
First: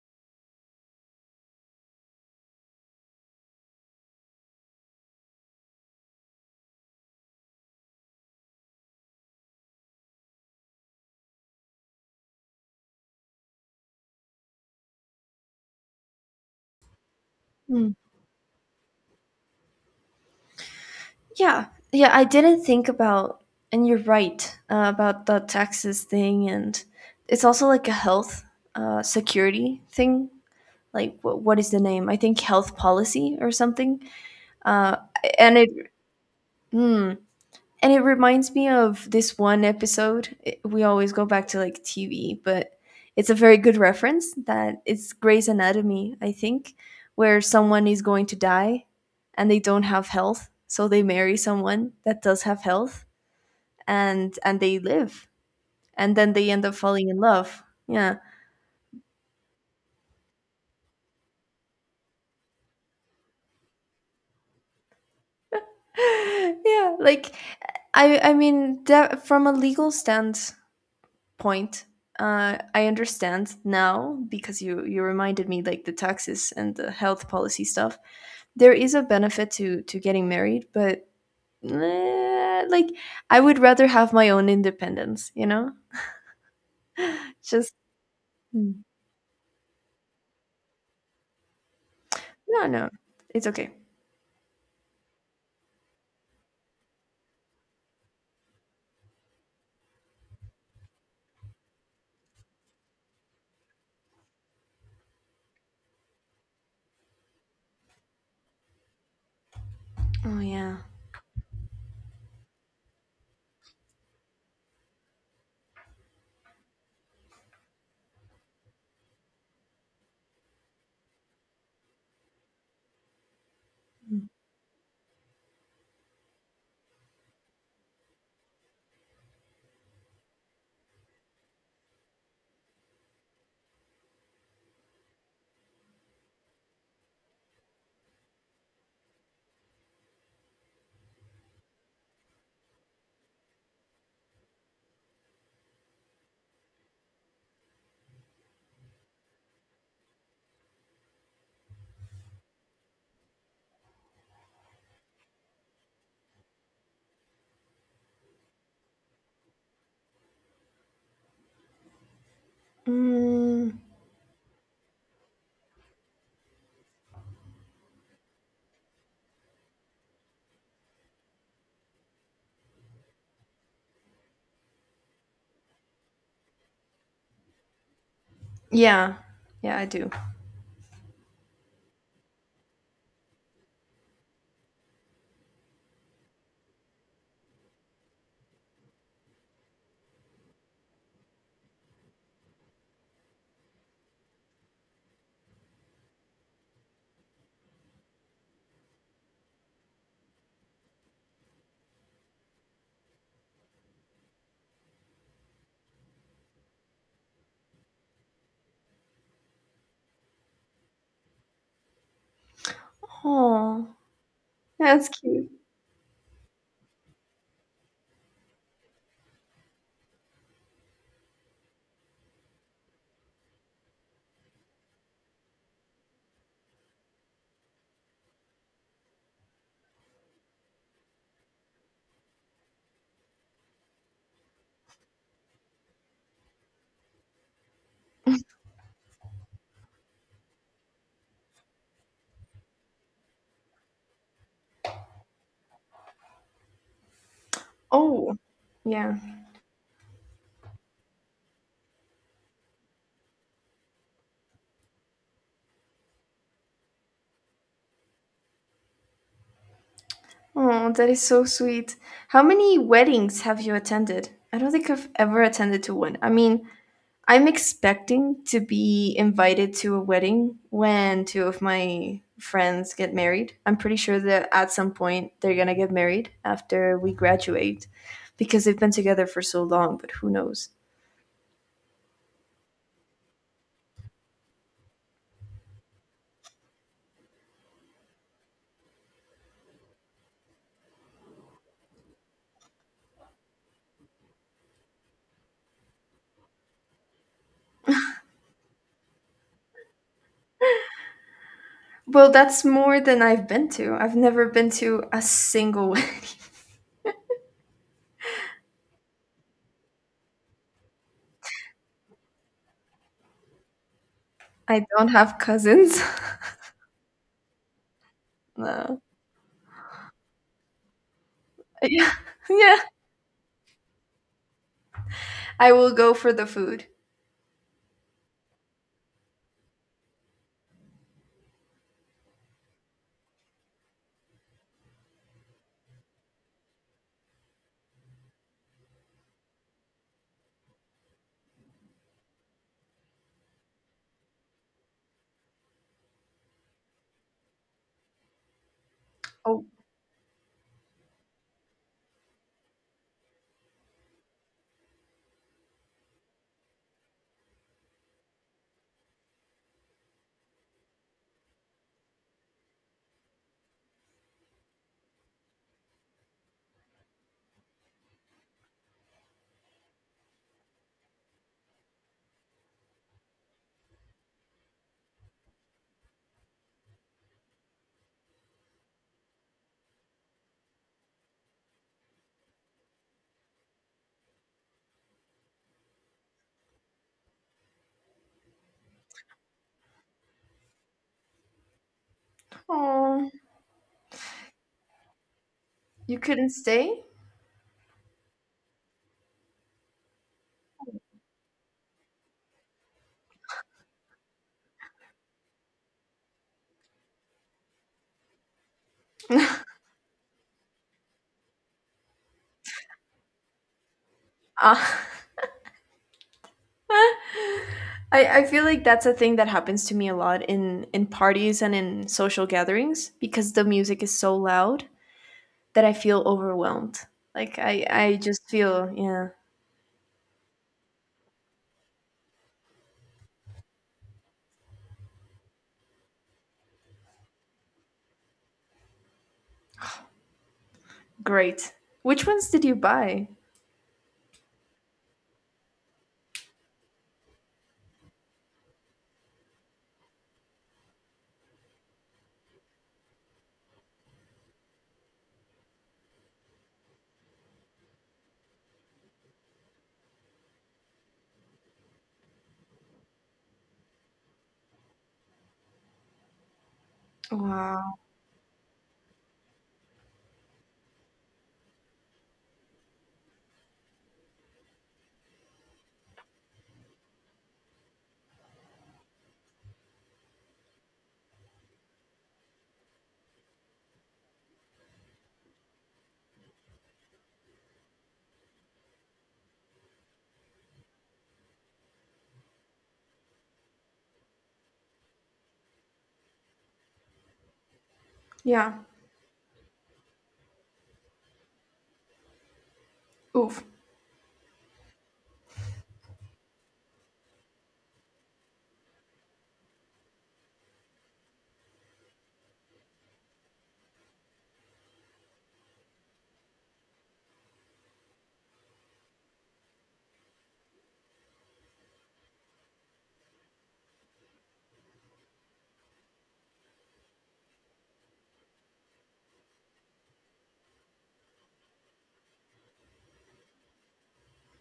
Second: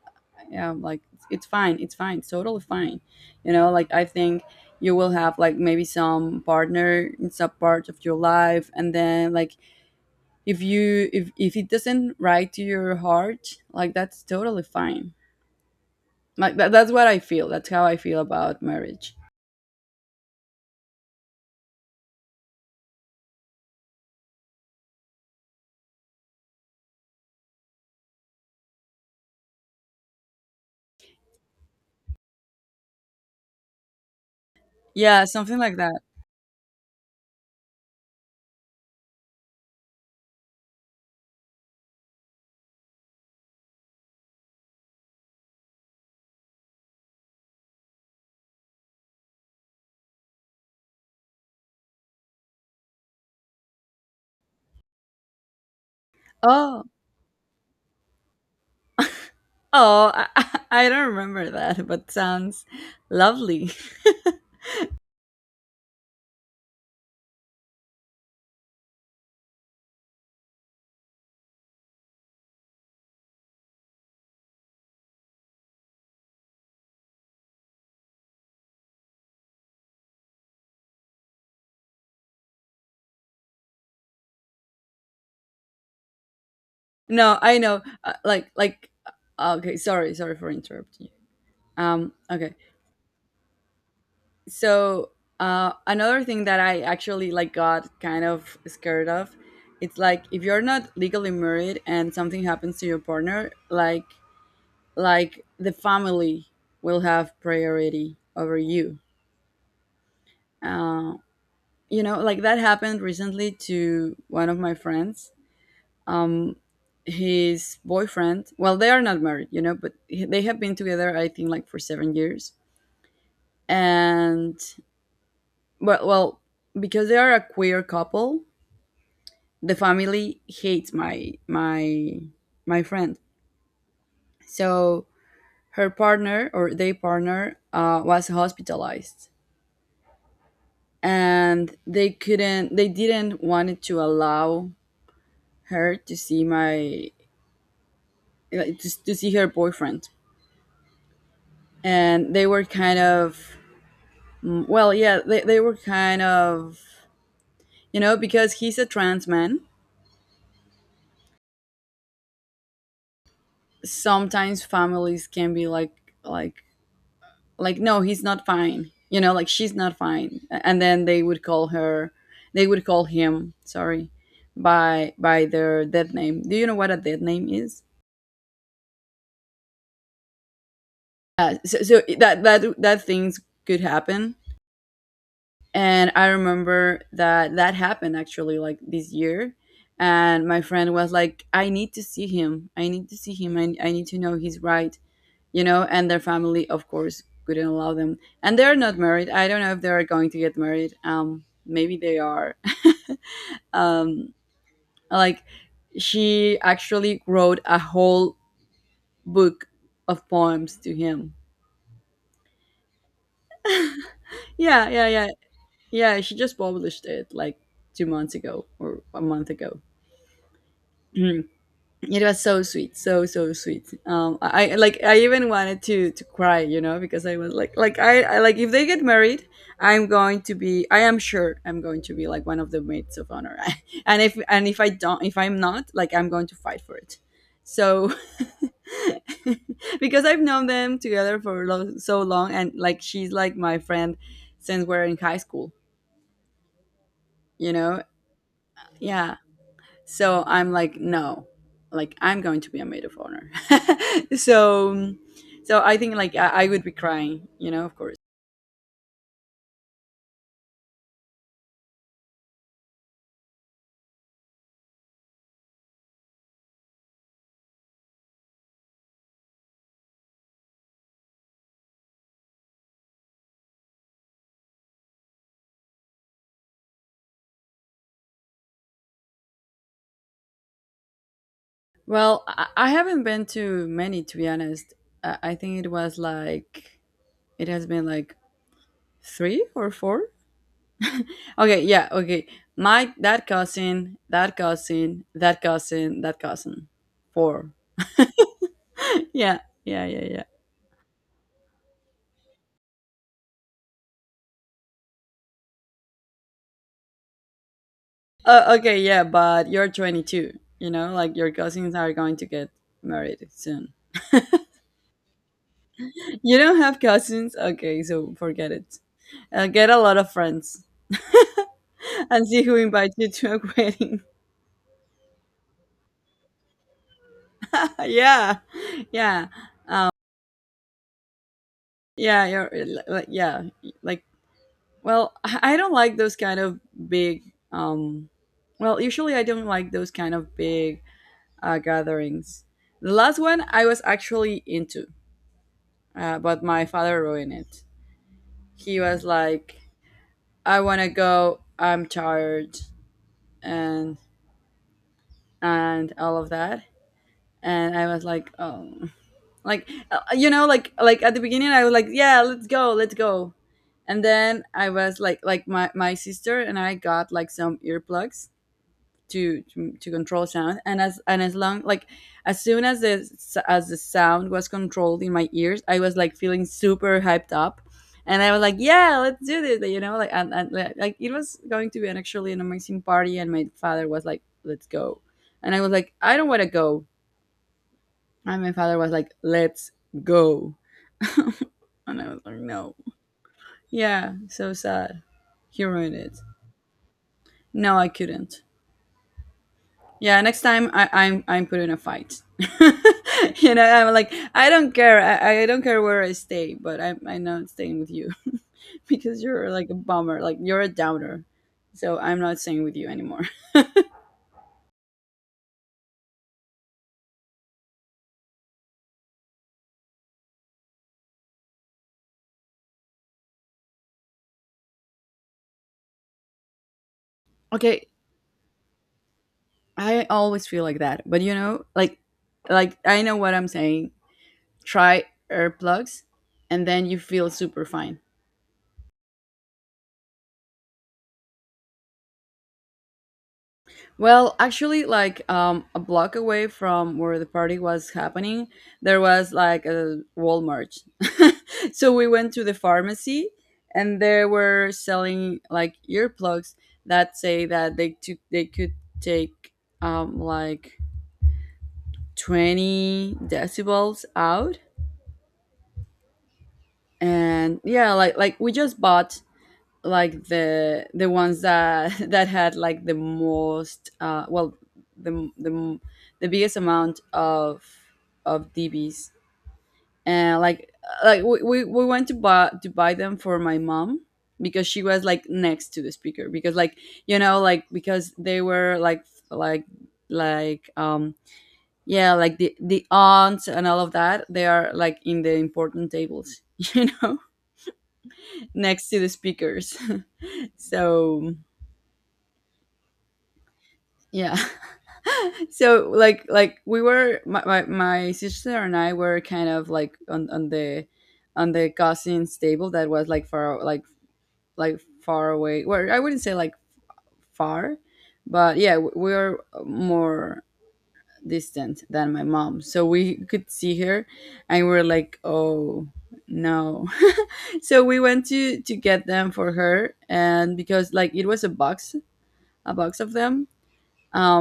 yeah like it's fine, it's totally fine. You know like I think You will have like maybe some partner in some part of your life, and then like if you if it doesn't right to your heart, like that's totally fine. Like that's what I feel, that's how Mm. I feel about marriage. Yeah, yeah, I didn't think about, and you're right about the taxes thing, and it's also like a health security thing. Like, what is the name? I think health policy or something. Uh, Yeah, and something it, like that. mm, And it reminds me of this one episode. We always go back to like TV, but it's a very good reference that it's Grey's Anatomy, I think, where someone is going to die and they don't have health. So they marry someone that does have health, and they live. And then they end up Oh. falling in love. Yeah. I don't remember that, but sounds lovely. Yeah, like I mean that from a legal stand point. I understand now because you reminded me like the taxes and the health policy stuff. There is a benefit to getting married, but like I would rather have my own independence. You know, No I just know, like no, like okay, sorry for interrupting you. Um okay. no, it's okay. So another thing that I actually like got kind of scared of, it's like if you're not legally married and something happens to your partner, like the family will have priority over you. Oh yeah, uh, you know, like that happened recently to one of my friends. Um, his boyfriend, well they are not married you know, but they have been together I think like for 7 years. And well, because they are a queer couple, the family hates my my friend. So her partner or their partner was hospitalized, and they didn't want to allow her to see my, to see her boyfriend. And they were kind of, well, yeah, they were kind of, you know, because he's a trans man. mm, Sometimes families can be like, like like no, he's not fine, you know, like she's not fine, and then they would call her, they would call him, sorry, by their dead name. Do you know what a dead name is? yeah, yeah. I do. So that that things could happen. And I remember that that happened actually like this year, and my friend was like, I need to see him, I need to see him, I need to know he's right, you know. And their family, of course, couldn't allow them. And they're not married. I don't know if they're going to get married. Maybe they are. um, like, she actually wrote a whole book of poems to him. Oh, Yeah, yeah, that's yeah. cute. yeah. she just published it like 2 months ago or a month ago. It was so sweet, so so sweet. Like, I even wanted to cry, you know, because I was like, I like, if they get married, I am sure I'm going to be like one of the maids of honor. And if I don't, if I'm not, like I'm going to fight for it. So because I've known them together for so long, and like she's like my friend since we're in high school, you know. Oh, yeah. Yeah, so I'm like, no, like I'm going to be a maid of honor. So, so I think like I would be crying, you know, of course. Oh, that is so sweet. How many weddings have you attended? I don't think I've ever attended to one. I'm expecting to be invited to a wedding when two of my friends get married. I'm pretty sure that at some point they're going to get married after we graduate because they've been together for so long, but who knows? Well, I haven't been to many, to be honest. I think it was like, it has been like three or four. Okay. Yeah. Okay. My, that cousin. Four. Yeah. Yeah. Yeah. Yeah. Well, that's more than I've been to. I've never been to a single wedding. Okay. Yeah. But you're 22, you know, like your cousins are going to get married soon. I don't have cousins. You don't have cousins? Okay, so forget it. No. Get a lot of friends, Yeah. and see who Yeah. invites you to a wedding. I will go for the food. Yeah, yeah, um, yeah. Like, yeah, like, well, I don't like those kind of big. Um, well, usually I don't like those kind of big gatherings. The last one I was actually into, but my father ruined it. He was Oh, like, "I want to go. I'm tired," and and all of that. And I was like, oh, like you know, like at the beginning, I was like, yeah, let's go, let's go. And then I was like my sister and I got like some earplugs to to control sound. And as and as long like as soon as as the sound was controlled in my ears, I was like feeling super hyped up. And I was like, "Yeah, let's do this," you know, like, and like, it was going to be an actually an amazing party. And my father was like, "Let's go," and I was like, "I don't want to go." And my father was like, let's go. And I was like, no. aw, Yeah, so sad. He ruined you it. couldn't stay? No, I couldn't. Yeah, next time I'm put in a fight. You know, I'm like, I don't care. I don't care where I stay, but I'm not staying with you. Because you're like a bummer. Like you're a downer. So I'm not staying with you anymore. Uh, I feel like that's a thing that happens to me a lot in parties and in social gatherings because the music is so loud that I feel overwhelmed. Like, I, Okay, I just feel, yeah, I always feel like that. But you know, like I know what I'm saying. Try earplugs, and then you feel super fine. great. Which ones did you buy? Well, actually, like a block away from where the party was happening, there was like a Walmart. So we went to the pharmacy, and they were selling like earplugs that say that they could take like 20 decibels out. And Wow. yeah, like we just bought like the ones that that had like the most, well the the, the biggest amount of DBs. And like we went to buy them for my mom, because she was like next to the speaker, because like, you know, like because they were like like, um, yeah, like the aunts and all of that, they are like in the important tables. You know, Yeah. next to the speakers. So Oof. yeah. So like we were, my my sister and I, were kind of like on on the cousins table, that was like far, like far away. Well, I wouldn't say like far, but yeah, we were more distant than my mom. So we could see her, and we were like, "Oh, no." So we went to get them for her. And because like it was a box, a box of them,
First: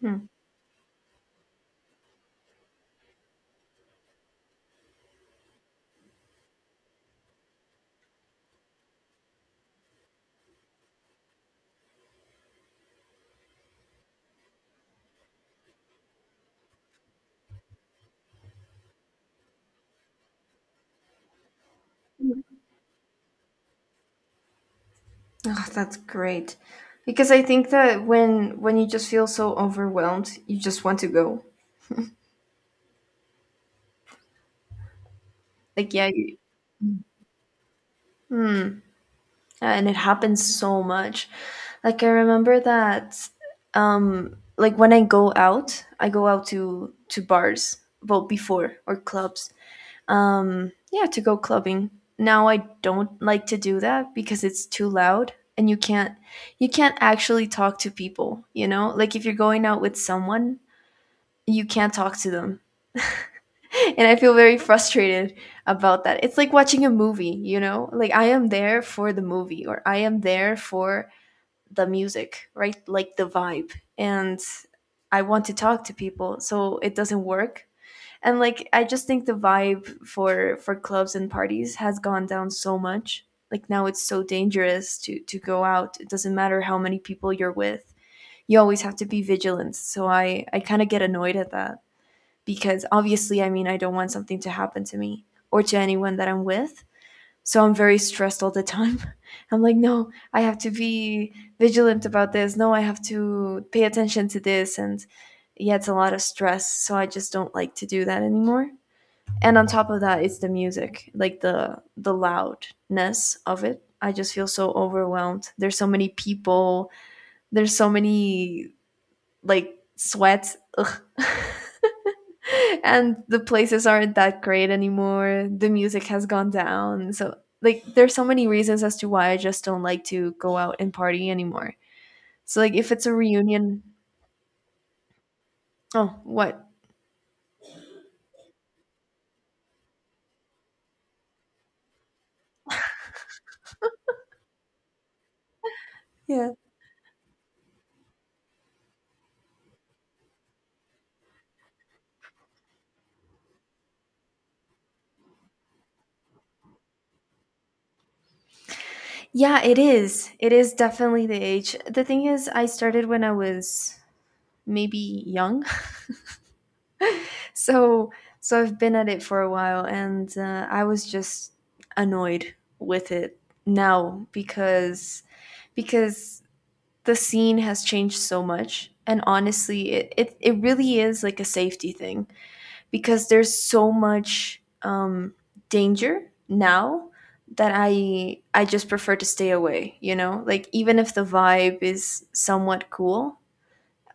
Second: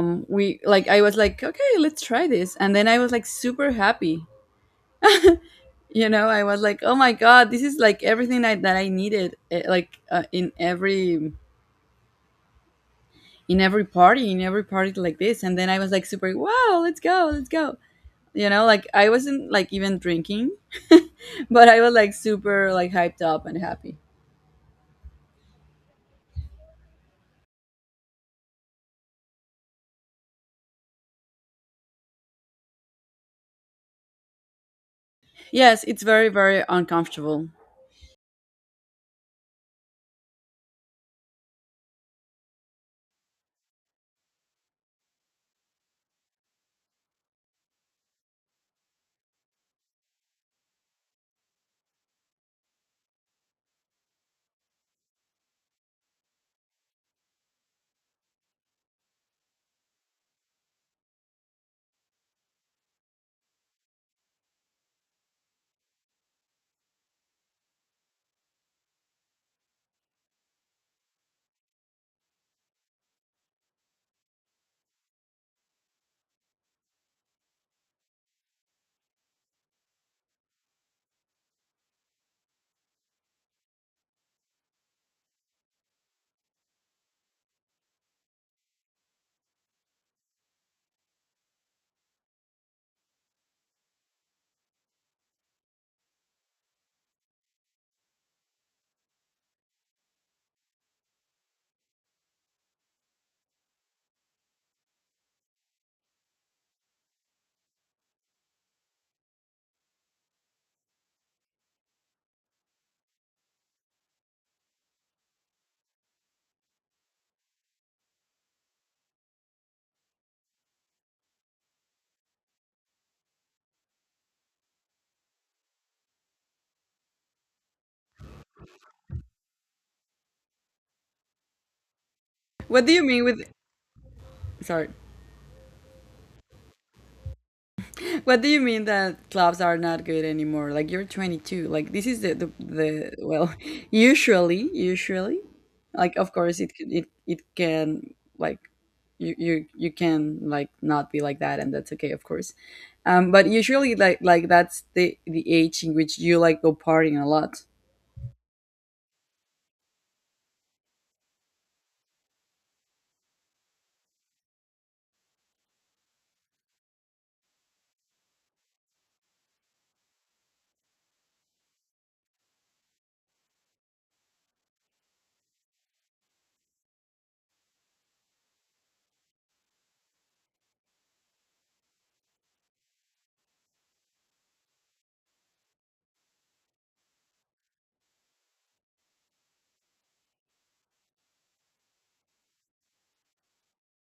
Hmm. we like, I was like, okay, let's try this. And then I was like super happy. You know, I was like, oh my god, this is like everything that I needed, like in every in every party like this. And then I was like, super wow, let's go, let's go, you know, like I wasn't like even drinking. But I was like super like hyped up and happy. Oh, that's great. Because I think that when you just feel so overwhelmed, you just want to go. Yes, Like, it's yeah, very very uncomfortable. and it happens so much. Like I remember that like when I go out to bars, well before or clubs. Yeah, to go clubbing. Now I don't like to do that because it's too loud and you can't actually talk to people, you know? Like if you're going out with someone, you can't talk to them. And I feel very frustrated about that. It's like watching a movie, you know? Like I am there for the movie or I am there for the music, right? Like the vibe. And I want to talk to people, so it doesn't work. And like I just think the vibe for clubs and parties has gone down so much. Like now it's so dangerous to go out. It doesn't matter how many people you're with. You always have to be vigilant. So I kind of get annoyed at that because obviously, I don't want something to happen to me or to anyone that I'm with. So I'm very stressed all the time. I'm like, no, I have to be vigilant about this. No, I have to pay attention to this. And yeah, it's a lot of stress. So I just don't like to do that anymore. And on top of that, it's the music, like the loudness of it. I just feel so overwhelmed. There's so many people. There's so many like sweat. Ugh. And the places aren't that great anymore. The music has gone down. So like there's so many reasons as to why I just don't like to go out and party anymore. So like What if do you it's a mean with, reunion, sorry, oh, what? what do you mean that clubs are not good anymore? Like you're 22. Like this is the, well, usually, usually, like of Yeah. course it it can like, you you can like not be like that, and that's okay, of course. But usually, like that's the age in which you like go partying a lot. Yeah, it is. It is definitely the age. The thing is I started when I was maybe young. so so I've been at it for a while, and I was just annoyed with it now because the scene has changed so much, and honestly it really is like a safety thing because there's so much danger now that I just prefer to stay away, you know, like even if the vibe is somewhat cool,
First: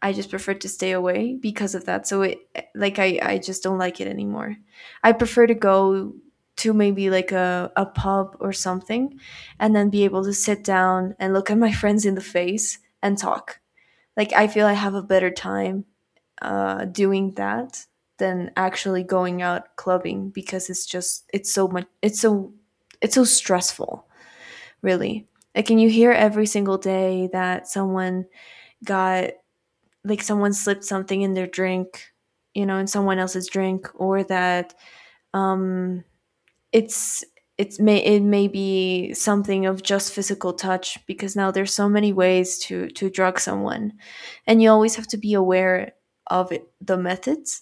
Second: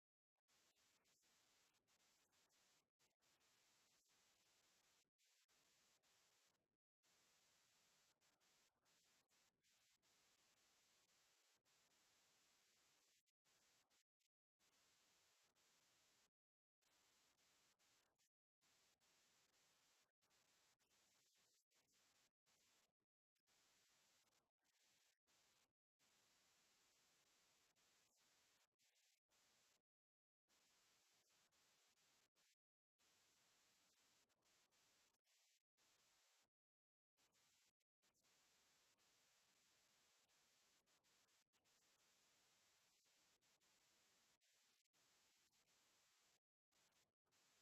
I just prefer to stay away because of that. So it like I just don't like it anymore. I prefer to go to maybe like a pub or something and then be able to sit down and look at my friends in the face and talk. Like I feel I have a better time doing that than actually going out clubbing because it's just it's so much it's so stressful, really. Like can you hear every single day that someone got like someone slipped something in their drink, you know, in someone else's drink? Or that um it's it's may it may be something of just physical touch because now there's so many ways to drug someone, and you always have to be aware of it, the methods,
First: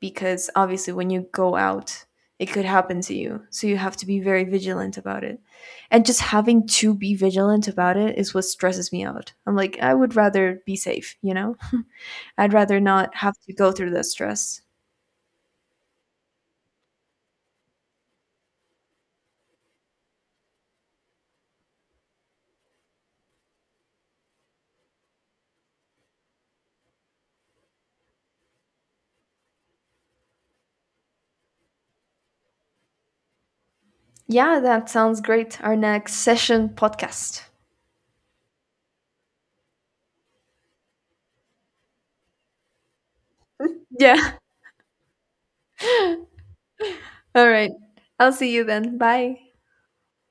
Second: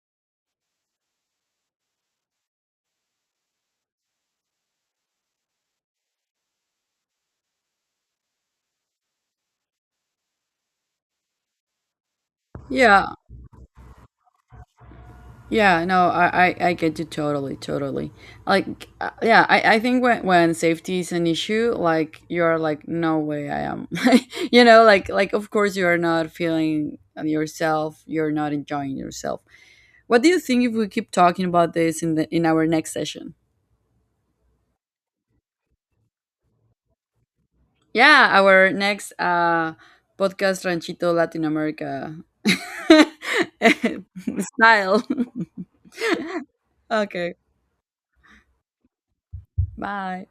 because obviously when you go out it could happen to you, so you have to be very vigilant about it. And just having to be vigilant about it is what stresses me out. I'm like, I would rather be safe, you know? I'd rather Yeah. not have to go through that stress. Yeah, no, I get you totally, totally. Like, yeah, I think when safety is an issue, like you're like, no way, I am, you know, like of course you are not feeling yourself, you're not enjoying yourself. What do you think if we keep talking about this in the in our next session? Yeah, that sounds great. Our next session podcast. Yeah, our next podcast Ranchito Latin America Yeah. style. Okay, All right. I'll see you then. Bye. bye.